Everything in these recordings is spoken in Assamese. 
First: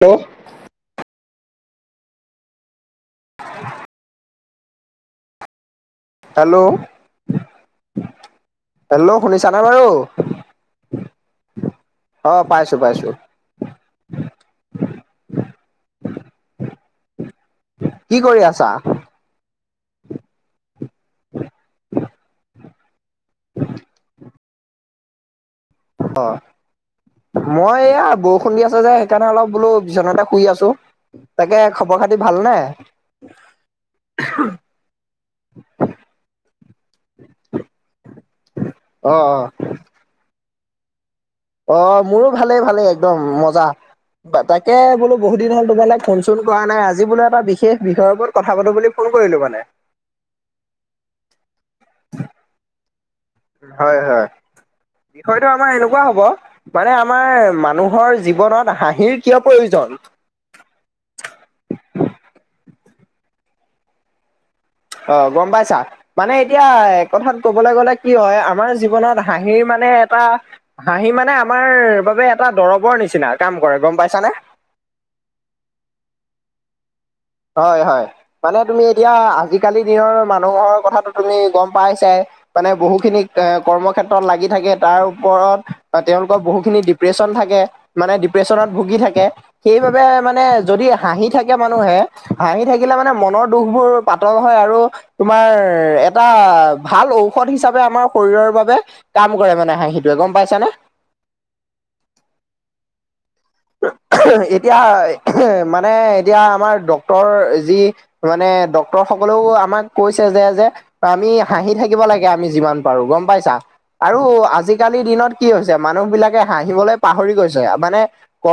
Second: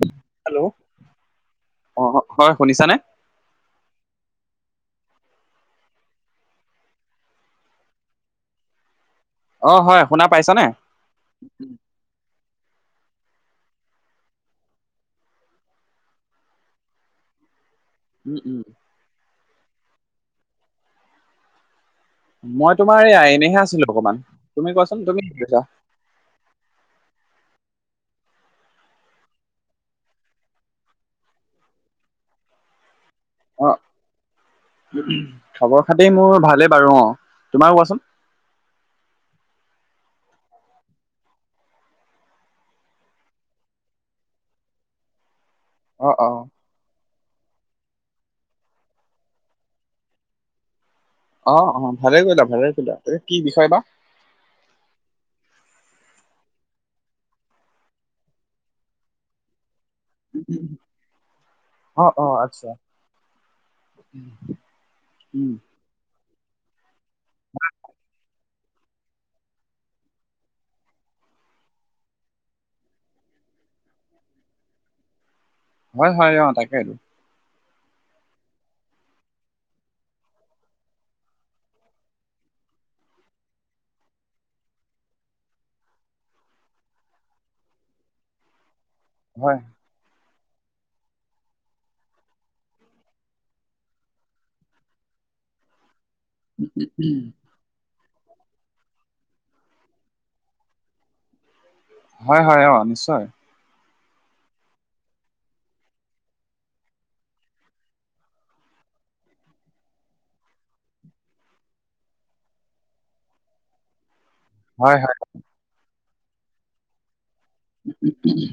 হেল্ল? হেল্ল' অ, হয় শুনিছানে? হেল্ল', হেল্ল' শুনিছা নাই অ বাৰু? হয় শুনা পাইছানে অ', পাইছো, পাইছো। কি উম কৰি উম আছা? মই তোমাৰ এই আই এনেহে আছিলো অকমান, তুমি কোৱাচোন তুমি কি কৰিছা? অ', মই এয়া বৰষুণ দি আছে যে সেইকাৰণে অলপ বোলো বিচনাতে শুই আছো। তাকে খবৰ খাতি ভাল নে? অ', খবৰ খাতি মোৰ ভালেই বাৰু অ', তোমাৰ কোৱাচোন? অঁ, অঁ। অ', মোৰো ভালেই ভালেই একদম মজা। তাক এ, বোলো বহু দিন হ'ল তোমালে অ ফোন অ চোন কৰা নাই আজি বোলো এটা বিশেষ বিষয়ৰ ওপৰত কথা পাতোঁ বুলি ফোন কৰিলোঁ মানে। অ', অ' ভালে কৰিলা, ভালে কৰিলা। এই কি বিষয় বা হয়, হয় বিষয়টো আমাৰ এনেকুৱা হ'ব মানে আমাৰ মানুহৰ জীৱনত হাঁহিৰ কিয় প্ৰয়োজন? অঁ, অঁ, আচ্ছা। অ', গ'ম উম পাইছা, মানে এতিয়া কথাত কবলৈ গ'লে কি হয়, আমাৰ জীৱনত হাঁহিৰ মানে এটা হাঁহি মানে আমাৰ বাবে এটা দৰবৰ নিচিনা কাম কৰে গ'ম পাইছানে? হয়, হয়, অ', তাকেইটো। হয়, হয় মানে তুমি এতিয়া আজিকালি দিনৰ মানুহৰ কথাটো তুমি গ'ম পাইছাই। মানে বহুখিনি কৰ্মক্ষেত্ৰত লাগি থাকে, তাৰ ওপৰত তেওঁলোকৰ বহুখিনি ডিপ্ৰেশ্যচন থাকে মানে ডিপ্ৰেশ্যনত ভুগি থাকে, হয় সেইবাবে মানে যদি হাঁহি থাকে মানুহে হাঁহি থাকিলে মানে মনৰ দুখবোৰ পাতল হয়, আৰু তোমাৰ এ এটা ভাল ঔষধ হিচাপে আমাৰ শৰীৰৰ বাবে কাম কৰে মানে হাঁহিটোৱে গ'ম পাইছে নে। হয়, হয়, অ', নিশ্চয়। এতিয়া মানে এতিয়া আমাৰ ডক্তৰ যি মানে ডক্তৰ সকলেও আমাক কৈছে যে, যে আমি হাঁহি থাকিব লাগে আমি যিমান পাৰো গ'ম পাইছা, আৰু আজি হয় আজিকালিৰ হয় দিনত কি হৈছে মানুহ বিলাকে হাঁহিবলৈ পাহৰি গৈছে। মানে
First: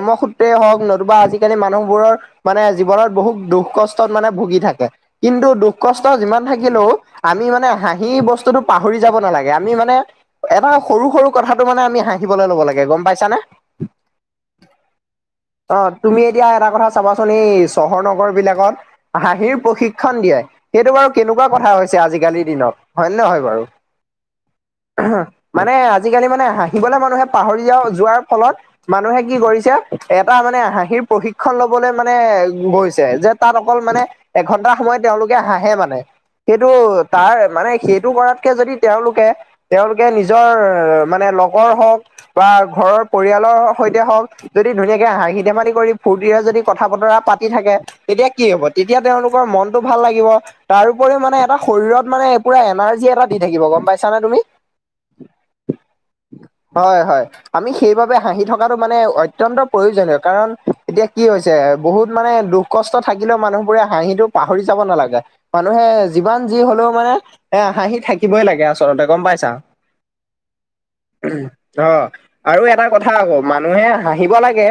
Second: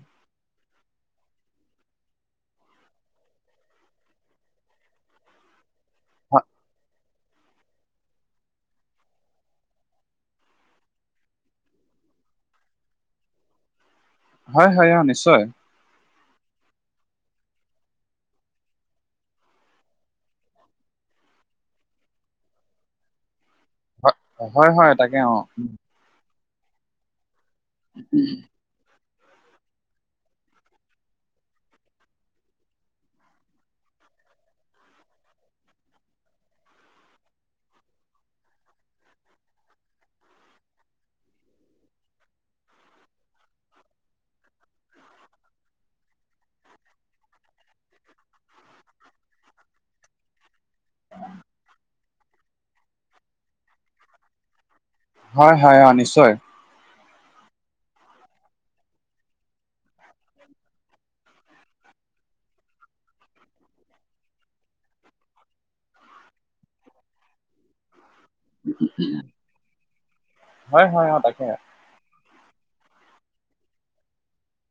ৰ্মসূত্ৰে হওঁক, নতুবা আজিকালি মানুহবোৰৰ মানে জীৱনত বহুত দুখ কষ্টত মানে ভুগি থাকে, কিন্তু দুখ কষ্ট যিমান থাকিলেও আমি মানে হাঁহি বস্তুটো পাহৰি যাব নালাগে। আমি মানে এটা সৰু সৰু কথাটো মানে আমি হাঁহিবলৈ ল'ব লাগে গ'ম পাইছা নে? হয়, হয়, অ', নিশ্চয়। অ' তুমি এতিয়া এটা কথা চাবাচোন এই চহৰ নগৰ বিলাকত হাঁহিৰ প্ৰশিক্ষণ দিয়ে, সেইটো বাৰু কেনেকুৱা কথা হৈছে আজিকালিৰ দিনত হয়নে নহয় বাৰু? হয় হয় হয় তাকে অ মানে আজিকালি মানে হাঁহিবলৈ মানুহে পাহৰি যোৱা যোৱাৰ ফলত মানুহে কি কৰিছে এটা মানে হাঁহিৰ প্ৰশিক্ষণ ল'বলৈ মানে গৈছে, যে তাত অকল মানে এঘন্টা সময়ত তেওঁলোকে হাঁহে মানে। সেইটো তাৰ মানে, সেইটো কৰাতকে যদি তেওঁলোকে তেওঁলোকে নিজৰ মানে লগৰ হওঁক, বা ঘৰৰ পৰিয়ালৰ সৈত [unintelligible] হওঁক যদি ধুনীয়াকে হাঁহি ধেমালি কৰি ফূৰ্তিৰে যদি কথা বতৰা পাতি থাকে তেতিয়া কি হ'ব, তেতিয়া তেওঁলোকৰ মনটো ভাল লাগিব। তাৰ উপৰিও মানে এটা শৰীৰত মানে পুৰা এনাৰ্জি এটা দি থাকিব গ'ম পাইছানে, তুমি। হয়, হয়, অ' নিশ্চয়। হয়, হয়, আমি সেইবাবে হাঁহি থকা টো মানে অত্যন্ত প্ৰয়োজনীয়, কাৰণ এতিয়া কি হৈছে, বহুত মানে দুখ কষ্ট থাকিলেও মানুহবোৰে হাঁহিটো পাহৰি যাব নালাগে, মানুহে যিমান যি হ'লেও মানে এ, হাঁহি থাকিবই লাগে আচলতে গ'ম পাইছা। হয় হয় অ তাকে অ' আৰু এটা কথা আকৌ, মানুহে হাঁহিব লাগে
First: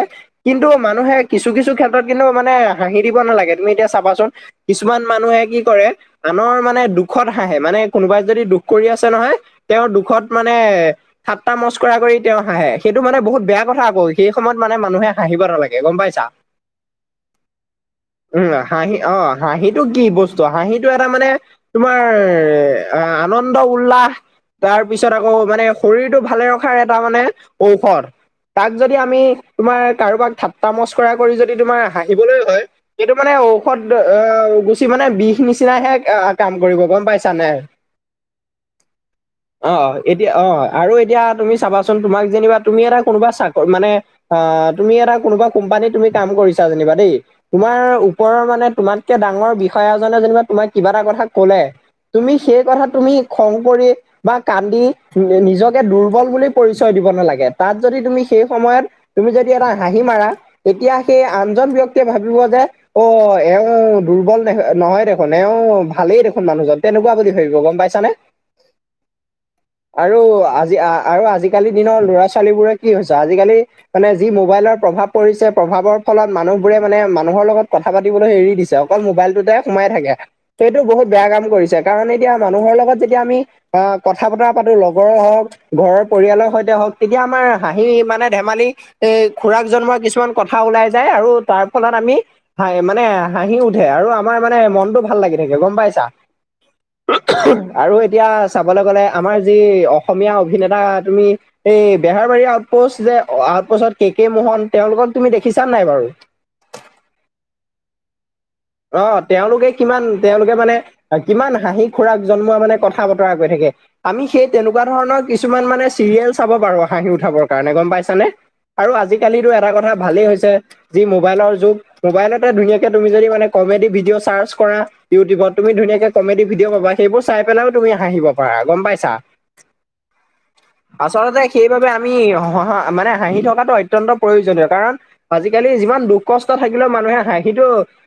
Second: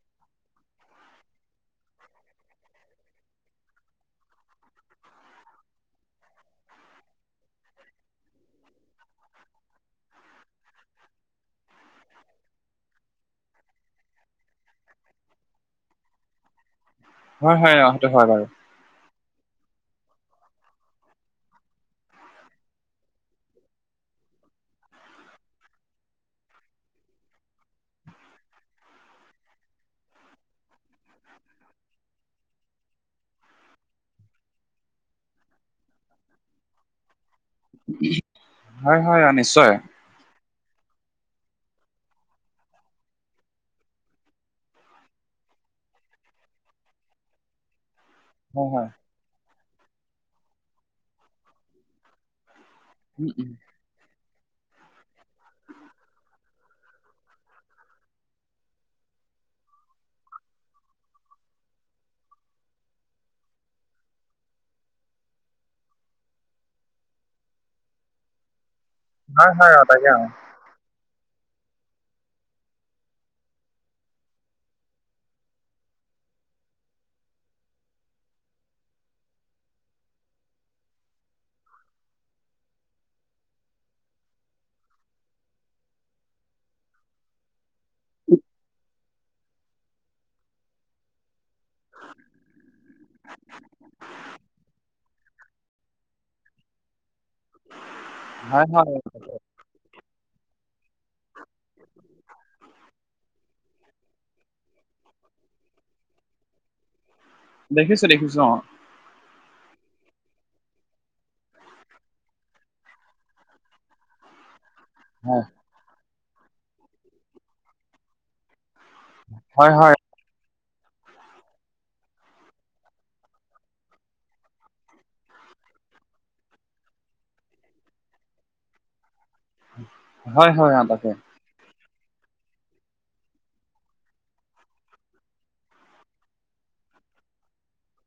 কিন্তু মানুহে কিছু, কিছু ক্ষেত্ৰত কিন্তু মানে হাঁহি দিব নালাগে, তুমি এতিয়া চাবাচোন কিছুমান মানুহে কি কৰে আনৰ মানে দুখত হাঁহে, মানে কোনোবাই যদি দুখ কৰি আছে নহয় তেওঁৰ দুখত মানে ঠাট্টা, মস্কৰা কৰি তেওঁ হাঁহে, সেইটো মানে বহুত বেয়া কথা আকৌ, সেই সময়ত মানে মানুহে হাঁহিব নালাগে, গ'ম পাইছা। হয়, হয়, সেইটো হয় উম বাৰু। হাঁহি অ' হাঁহিটো কি বস্তু হাঁহিটো এটা মানে তোমাৰ, আনন্দ, উল্লাস। তাৰ পিছত আকৌ, মানে শৰীৰটো ভালে ৰখাৰ এটা মানে, ঔষধ। তাক যদি আমি, তোমাৰ কাৰোবাক ঠাট্টা, মস্কৰা কৰি যদি তোমাৰ হাঁহিবলৈ হয় সেইটো মানে ঔষধ অ', গুচি মানে বিষ নিচিনাহে আহ, কাম কৰিব গ'ম পাইছ [unintelligible] অ'। হয় হয় অ নিশ্চয় এতিয়া অ', আৰু এতিয়া তুমি চাবাচোন, তোমাক যেনিবা তুমি এটা কোনোবা চাক মানে অ', তুমি এটা কোনোবা কোম্পানীত তুমি কাম কৰিছা যেনিবা দেই, তোমাৰ ওপৰৰ মানে, হয় হয় তোমাতকে ডাঙৰ বিষয়াজনে যেনিবা তোমাক কিবা এটা কথা ক'লে, তুমি সেই কথা তুমি খং কৰি বা কান্দি, নিজকে দুৰ্বল বুলি পৰিচয় দিব নালাগে, তাত যদি তুমি সেই সময়ত তুমি যদি এটা হাঁহি মাৰা, তেতিয়া সেই আনজন ব্যক্তিয়ে ভাবিব যে অ', এওঁ দুৰ্বল নহয়, দেখোন, এওঁ ভালেই দেখোন মানুহজন। তেনেকুৱা বুলি ভাবিব গ'ম পাইছানে, হয় হয় অ তাকে অ আৰু আজি আ আৰু আজিকালি দিনৰ ল'ৰা ছোৱালী বোৰে কি হৈছে, আজিকালি মানে যি মোবাইলৰ প্ৰভাৱ পৰিছে, প্ৰভাৱৰ ফলত মানুহবোৰে মানে মানুহৰ লগত কথা পাতিবলৈ এৰি দিছে। অকল মোবাইলটোতে সোমাই থাকে, ত' এইটো বহুত বেয়া কাম কৰিছে, কাৰণ এতিয়া মানুহৰ লগত যেতিয়া আমি আহ কথা বতৰা পাতো, লগৰ হওঁক ঘৰৰ পৰিয়ালৰ সৈতে হওঁক তেতিয়া আমাৰ সি মানে ধেমালি, এ, খুৰাক জন্মোৱা কিছুমান কথা ওলাই যায় আৰু তাৰ ফলত আমি হাঁ, মানে হাঁহি উঠে, আৰু আমাৰ মানে মনটো ভাল লাগি থাকে। গম পাইছাঁ, আৰু এতিয়া হয় চাবলৈ হয় গ'লে আমাৰ যি অসমীয়া অভিনেতা, তুমি এই বেহাৰবাৰী যে, আউচতপোচত কে কে, মোহন তেওঁলোকক তুমি দেখিছাঁ নাই বাৰু দেখিছোঁ, দেখিছোঁ অ'। অ', তেওঁলোকে কিমান তেওঁলোকে মানে কিমান হাঁহি খুৰাক জন্মোৱা মানে, কথা বতৰা কৈ থাকে। আমি সেই তেনেকুৱা ধৰণৰ অ কিছুমান মানে, চিৰিয়েল চাব পাৰো। হাঁহি উঠাবৰ কাৰণে গম পাইছানে, আৰু আজিকালিটো এটা হয় কথা হয় ভালেই হৈছে যি মোবাইলৰ যুগ, মোবাইলতে ধুনীয়াকে তুমি যদি মানে কমেডি ভিডিঅ' চাৰ্চ কৰা ইউটিউবত, তুমি ধুনীয়াকে কমেডি ভিডিঅ' পাবা, সেইবোৰ চাই পিনেও তুমি হাঁহিব পাৰা গম পাইছা। হয়, হয়, অ', তাকে। আচলতে সেইবাবে আমি হঁহা মানে, হাঁহি থকাটো অত্যন্ত প্ৰয়োজনীয় কাৰণ আজিকালি যিমান দুখ কষ্ট থাকিলেও মানুহে হাঁহিটো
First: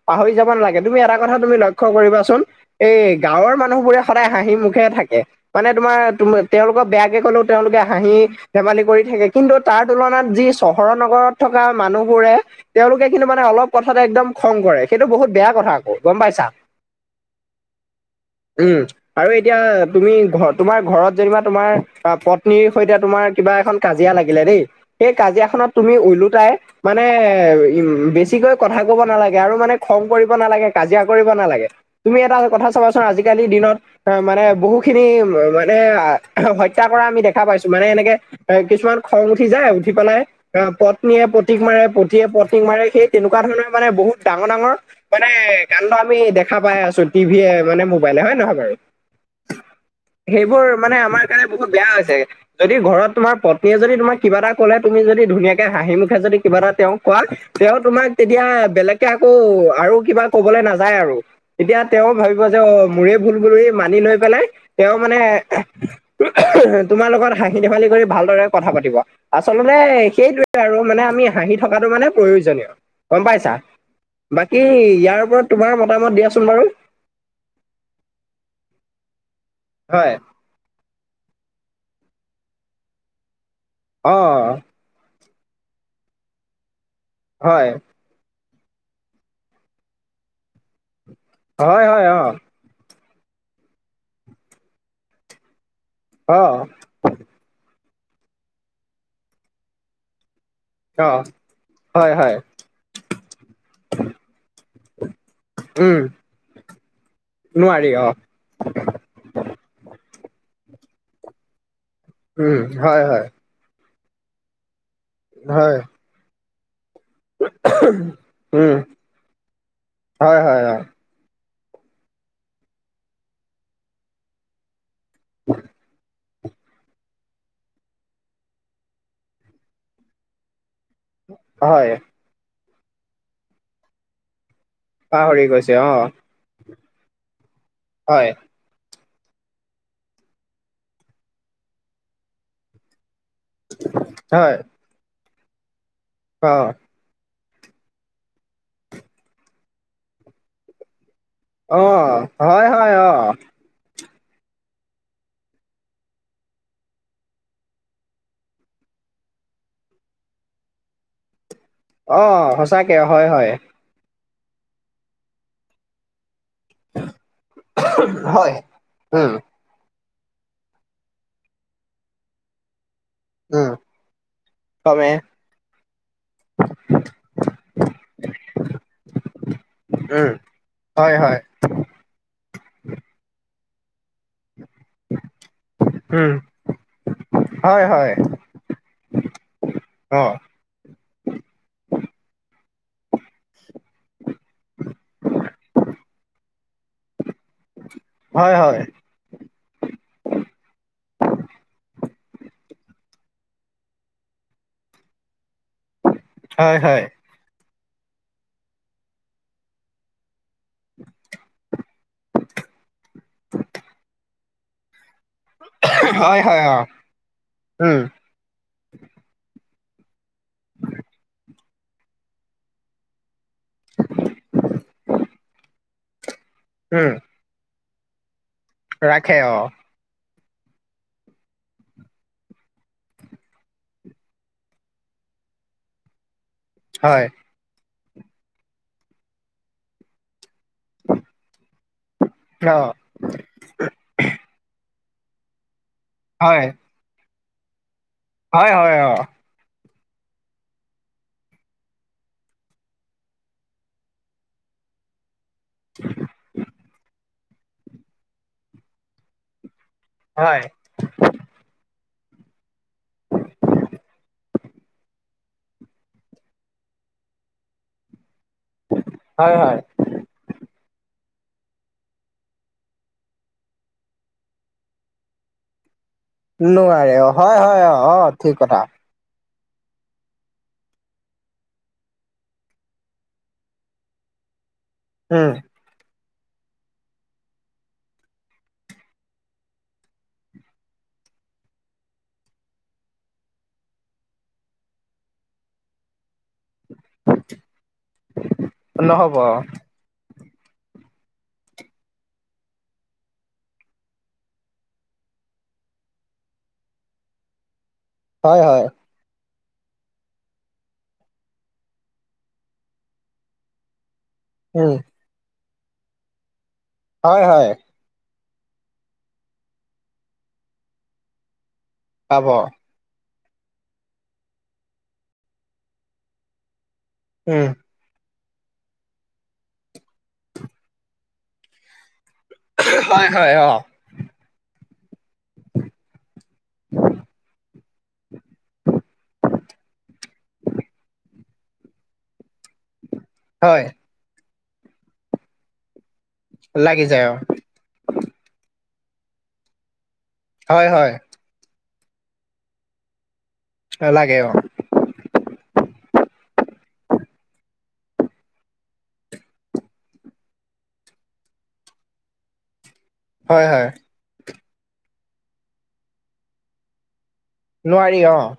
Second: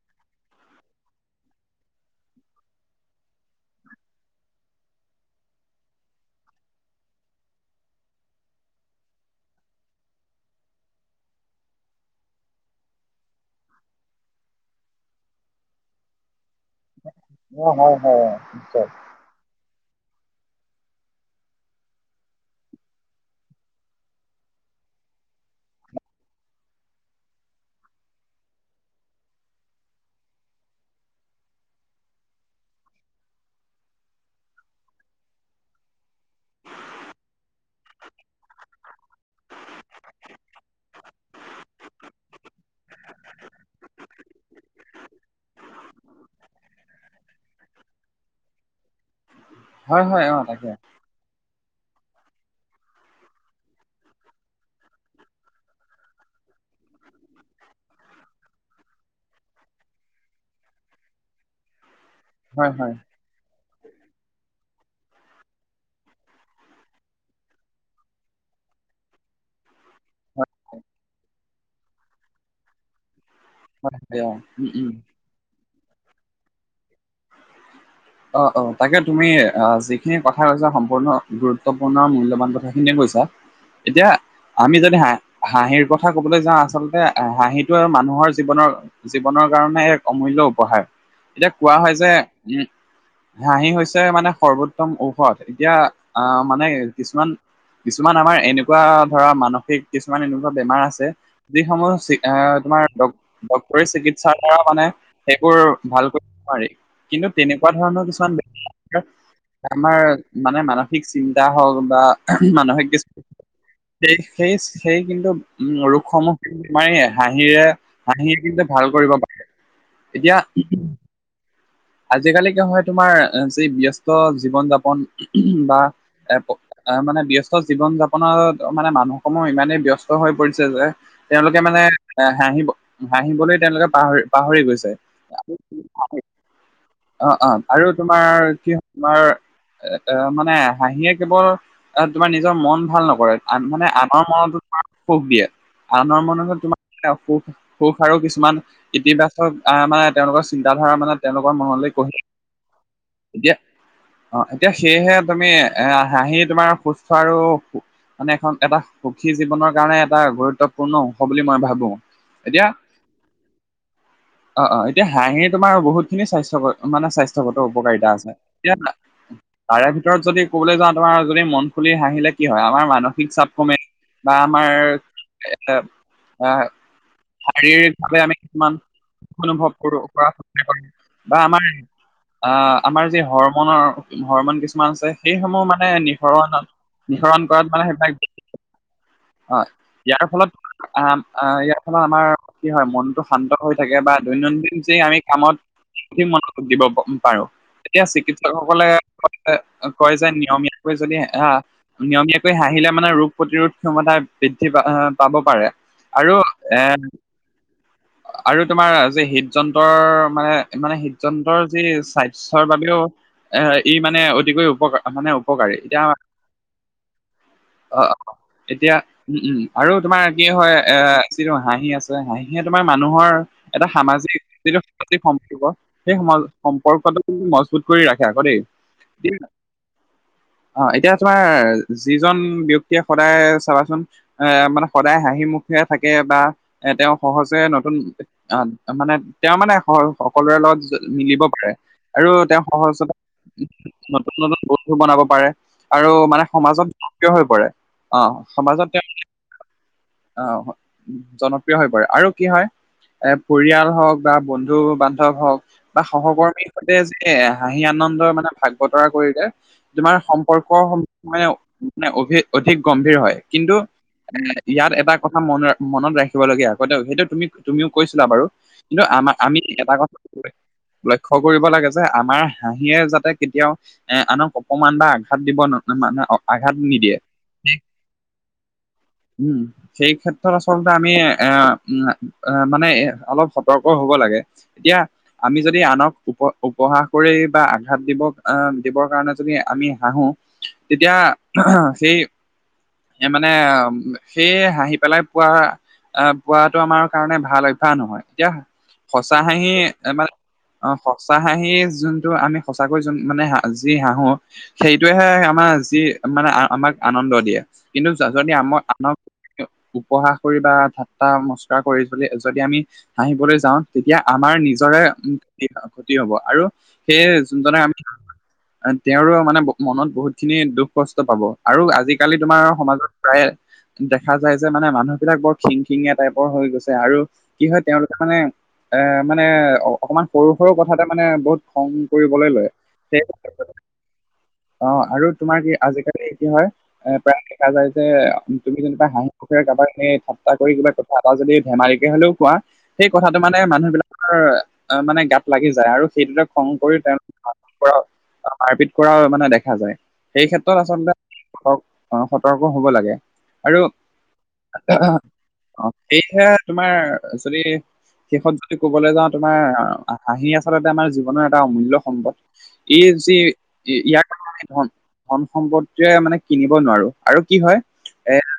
পাহৰি যাব নালাগে, তুমি এটা কথা তুমি লক্ষ্য কৰিবাচোন এই গাঁৱৰ মানুহবোৰে সদায় হাঁহি মুখে থাকে। মানে তোমাৰ, তোম তেওঁলোকক বেয়াকে কলেও তেওঁলোকে হাঁহি ধেমালি কৰি থাকে, কিন্তু তাৰ তুলনাত যি চহৰৰ নগৰত থকা মানুহবোৰে তেওঁলোকে কিন্তু মানে অলপ কথাতে একদম খং কৰে, সেইটো বহুত বেয়া কথা আকৌ, গম পাইছা? অ', হয়, হয়, উম, নিশ্চয়। আৰু এতিয়া তুমি ঘৰ, তোমাৰ ঘৰত যেনিবা তোমাৰ পত্নীৰ সৈতে তোমাৰ কিবা এখন কাজিয়া লাগিলে দেই সেই কাজিয়াখনত তুমি ওলোটাই মানে উ বেছিকৈ কথা কব নালাগে, আৰু মানে খং কৰিব নালাগে, কাজিয়া কৰিব নালাগে। তুমি এটা কথা চাবাচোন, আজিকালিৰ দিনত অ', মানে বহু খিনি মানে হত্যা কৰা আমি দেখা পাইছো, মানে এনেকে এ কিছুমান খং উঠি যায়, উঠি পেলাই অ', পত্নীয়ে পতীক মাৰে, পতীয়ে পত্নীক মাৰে। সেই তেনেকুৱা ধৰণৰ মানে, বহুত ডাঙৰ ডাঙৰ মানে কাণ্ড আমি দেখা পাই আছো টিভিয়ে মানে মোবাইলে, হয়নে নহয় বাৰু? হয় হয় অ সেইবোৰ তাকে মানে, আমাৰ কাৰণে বহুত বেয়া হৈছে। যদি ঘৰত তোমাৰ পত্নীয়ে যদি তোমাক কিবা এটা কলে, তুমি যদি ধুনীয়াকে হাঁহি মুখে যদি কিবা এটা তেওঁক কোৱা তেওঁ তোমাক তেতিয়া, বেলেগকে আকৌ আৰু কিবা ক'বলৈ নাযায় আৰু, এতিয়া তেওঁ ভাবিব যে হয় অ' হয় মৌৰে ভুল বুলি মানি লৈ পেলাই, তেওঁ মানে তোমাৰ লগত হাঁহি ধেমালি কৰি ভালদৰে কথা পাতিব। আচলতে হয় সেইটোৱে আৰু মানে আমি হাঁহি থকাটো মানে প্ৰয়োজনীয়, গম পাইছা? হয়। অ [unintelligible] উম উম ইয়াৰ ওপৰত তোমাৰ মতামত দিয়াচোন বাৰু? অ', অ', তাকে তুমি আহ হয় যিখিনি কথা কথা কৈছা সম্পূৰ্ণ গুৰুত্বপূৰ্ণ মূল্যবান কথাখিনিয়ে কৈছা, এতিয়া অ আমি যদি হা হাঁহিৰ কথা কবলৈ যাওঁ, আচলতে হয় হাঁহিটো আৰু মানুহৰ জীৱনৰ জীৱনৰ কাৰণে এক অমূল্য উপহাৰ, এতিয়া কোৱা হয় যে উম, হাঁহি হৈছে মানে সৰ্বোত্তম ঔষধ। এতিয়া, আহ অ মানে কিছুমান, কিছুমান আমাৰ এনেকুৱা ধৰা মানসিক কিছুমান এনেকুৱা বেমাৰ আছে অ যিসমূহ হয় হয় [unintelligible] তোমাৰ ডক্টৰি চিকিৎসাৰ দ্বাৰা মানে সেইবোৰ উম ভাল কৰিব নোৱাৰি। কিন্তু তেনেকুৱা নোৱাৰি ধৰণৰ অ কিছুমান [unintelligible] আমাৰ মানে মান সিক চিন্তা হওঁক বা উম মানসিক হয় হয় সেই-সেই [unintelligible] কিন্তু উম হয় ৰোগসমূহ [unintelligible] হাঁহিৰে, হাঁহিৱে কিন্তু উম ভাল কৰিব পাৰে এতিয়া হয় হয় অ আজিকালি কি হয় তোমাৰ, যি ব্যস্ত জীৱন যাপন বা এ [unintelligible] মানে ব্যস্ত জীৱন যাপনত মানে মানুহ সমূহ ইমানেই ব্যস্ত হৈ পৰিছে যে, তেওঁলোকে মানে হয় এ হাঁহিব, হাঁহিবলৈ তেওঁলোকে পাহৰি-পাহৰি গৈছে। পাহৰি গৈছে, অ'। অ', অ', আৰু তোমাৰ হয় কি হয় তোমাৰ, এ মানে হাঁহিয়ে কেৱল তোমাৰ নিজৰ মন ভাল নকৰে। আন মানে আনৰ হয় মনতো তাক সুখ দিয়ে, আনৰ অ মনতো তোমাক সুখ, সুখ আৰু কিছুমান ইতিবাচক আহ মানে তেওঁলোকৰ চিন্তা ধাৰা মানে তেওঁলোকৰ অ মনলি [unintelligible] হয় হয় অ এতিয়া অ', এতিয়া সেয়েহে তুমি, এ হাঁহি তোমাৰ সুস্থ আৰু মানে এখন, এটা সুখী জীৱনৰ কাৰণে এটা গুৰুত্বপূৰ্ণ অংশ বুলি মই ভাবো। অ', এতিয়া সচাকে হয়, হয়। অ', অ', এতিয়া হাঁহি তোমাৰ বহুত খিনি স্বাস্থ্যক মানে, স্বাস্থ্যত উপকাৰিতা আছে। হয় এতিয়া, উম তাৰে ভিতৰত, যদি ক'বলৈ যোৱা, তোমাৰ যদি মন খুলি হাঁহিলে কি হয়? আমাৰ মানুহ উম [unintelligible] বা আমাৰ কমে এ, আঁ শাৰীৰিক ভাৱে, আমি কিছুমান, সুখ অনুভৱ কৰোঁ উম বা [unintelligible] হয় হয় ধৰা, আমাৰ আঁ আমাৰ যি, হ'ৰমনৰ হ'ৰমন কিছুমান আছে, সেইসমূহ মানে, উম নিহৰণত, নিহৰণ কৰাত হয় মানে, হয় সেইবিলাক অ'! অ ইয়াৰ ফলত আঁ আঁ ইয়াৰ ফলত, আমাৰ কি হয়, মনটো শান্ত হৈ থাকে! বা দৈনন্দিন যে, আমি কামত সেই মনতো দিব পাৰোঁ। তেতিয়া, হয় হয় চিকিৎসকসকলে কয় যে, নিয়মীয়াকৈ যদি, হা নিয়মীয়াকৈ হাঁহিলে মানে, ৰোগ-প্ৰতিৰোধ ক্ষমতা বৃদ্ধি পা, পাব পাৰে। আৰু হয় এ, হয় আৰু তোমাৰ যে, হৃদযন্ত্ৰৰ মানে, মানে, হৃদযন্ত্ৰৰ যি, স্বাস্থ্যৰ বাবেও, এ, ই মানে, অতিকৈ উপকাৰ মানে, উপকাৰী। এতিয়া, হয় হয় অ উম অ'! এতিয়া, উম, উম! আৰু তোমাৰ কি হয়, এ হাঁহি আছে, হাঁহিয়ে তোমাৰ মানুহৰ, এটা সামাজিক যিটো, সামাজিক সম্পৰ্ক, সেই সম উম সম্পৰ্কটো মজবুত কৰি ৰাখে, আকৌ দেই। এতিয়া ৰাখে, অ'! অ'! এতিয়া তোমাৰ, যিজন ব্যক্তিয়ে, সদায় চাবাচোন? এ, মানে সদায় হাঁহি মুখে থাকে বা এ, তেওঁ হয় সহজে নতুন, মানে, তেওঁ মানে, স সকলোৰে লগত মিলিব পাৰে আৰু তেওঁ অ সহজ-সৰল। নতুন-নতুন বস্তু বনাব পাৰে। আৰু মানে, হয় সমাজত, থিয় হৈ পৰে। অ'! হয় সমাজত হয় তেওঁ, অ [unintelligible] জনপ্ৰিয় হৈ পৰে। আৰু কি হয়, এ, পৰিয়াল হওঁক বা বন্ধু-বান্ধৱ হওঁক বা সহকৰ্মীৰ সৈতে, যে, হাঁহি-আনন্দৰে মানে, ভাগ -বতৰা কৰিলে। তোমাৰ হয়, সম্পৰ্ক মানে, মানে অধিক গম্ভীৰ হয়। কিন্তু, এ, ইয়াত এটা কথা মনত, মনত ৰাখিব লগীয়া, আগতে সেইটো, তুমি তুমিও কৈছিলা বাৰু। কিন্তু, আমাৰ হয়, আমি হয়। এটা কথা লক্ষ্য কৰিব লাগে যে, আমাৰ হাঁহিয়ে যাতে কেতিয়াও এ, আনক অপমান বা আঘাত দিব [unintelligible] মানে, আঘাত নিদিয়ে নোৱাৰে, অ'! হয়, হয়। অ' অ'! ঠিক কথা। উম! সেই ক্ষেত্ৰত, আচলতে আমি, এ, মানে, অলপ সতৰ্ক হ'ব লাগে। এতিয়া, উম, আমি যদি আনক উপ, উপহাস কৰি বা আঘাত দিব, আঁ দিবৰ কাৰণে, যদি আমি হাঁহো! তেতিয়া, সেই এ, মানে, সেই হাঁহি পেলাই পোৱা আঁ পোৱাটো আমাৰ কাৰণে, ভাল অভ্যাস নহয়। এতিয়া, নহ'ব। সঁচা হাঁহি মানে, অ'! সঁচা হাঁহি যোনটো, আমি সঁচাকৈ যোন, মানে, যি হাঁহো! সেইটোৱেহে, আমাৰ যি, মানে, আমাক আনন্দ দিয়ে। কিন্তু, যদি হয়, আমাক হয়, আনক উপহাস কৰি বা ঠাট্টা, নমস্কাৰ কৰি যদি, আমি হাঁহিবলৈ যাওঁ! তেতিয়া, আমাৰ উম, নিজৰে, ক্ষতি হ'ব। আৰু সেই, হয়, হয়, যোনজনে আমি, তেওঁৰো মানে, মনত বহুত খিনি, দুখ কষ্ট পাব! আৰু আজিকালি, আজিকালি, পাব, তোমাৰ সমাজত প্ৰায়ে, দেখা যায় যে, মানে মানুহ বিলাক, বৰ খিংখিঙীয়া টাইপৰ, হৈ গৈছে আৰু কি উম, হয়, তেওঁলোকে মানে, এ, মানে, অকমান সৰু-সৰু কথাতে মানে, বহুত খং কৰিবলৈ লয়! হয়, হয়, অ', [unintelligible] অ'! আৰু তোমাৰ, কি আজিকালি, কি হয়, এ, প্ৰায় দেখা যায় যে, তুমি যেনিবা হাঁহি মুখেৰে কাৰাবাক, সেই, ঠাট্টা কৰি কিবা কথা এটা যদি, বেমাৰীকে হ'লেও কোৱা, সেই কথা মানে হয়, মানুহ বিলাকৰ অ', মানে গাত লাগি যায় আৰু সেইটোতে খং কৰি লাগি তেওঁল যায় অ', মাৰপিট কৰাও মানে দেখা যায় সেই ক্ষেত্ৰত হয়, আচলতে হয়, সি সতৰ্ক হ'ব লাগে আৰু। লাগে অ', অ', সেহে তোমাৰ যদি। শেষত যদি ক'বলৈ যাওঁ তোমাৰ হাঁহি আচলতে আমাৰ জীৱনৰ এটা অমূল্য সম্পদ। ই যি হয়, হয়, ইয়াৰে ধন, ধন সম্পত্তিৰে মানে কিনিব নোৱাৰোঁ। আৰু কি হয় নোৱাৰি এ অ',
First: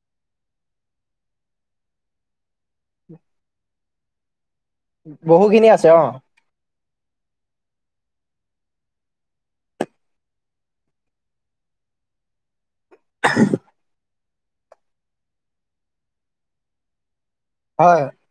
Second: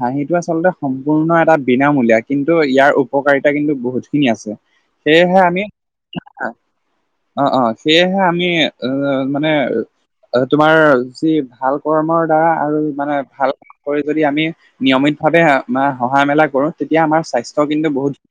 হাঁহিটো আচলতে সম্পূৰ্ণ এটা বিনামূলীয়া কিন্তু ইয়াৰ উপকাৰিতা কিন্তু বহুত খিনি আছে সেয়েহে বহুখিনি আমি আছে অ', অ', অ', সেয়েহে আমি এ মানে তোমাৰ যি ভাল কৰ্মৰ দ্বাৰা আৰু মানে ভাল কাম কৰি যদি আমি নিয়মিত ভাৱে সহায় মেলা কৰো তেতিয়া আমাৰ চ কিন্তু হয়। বহুত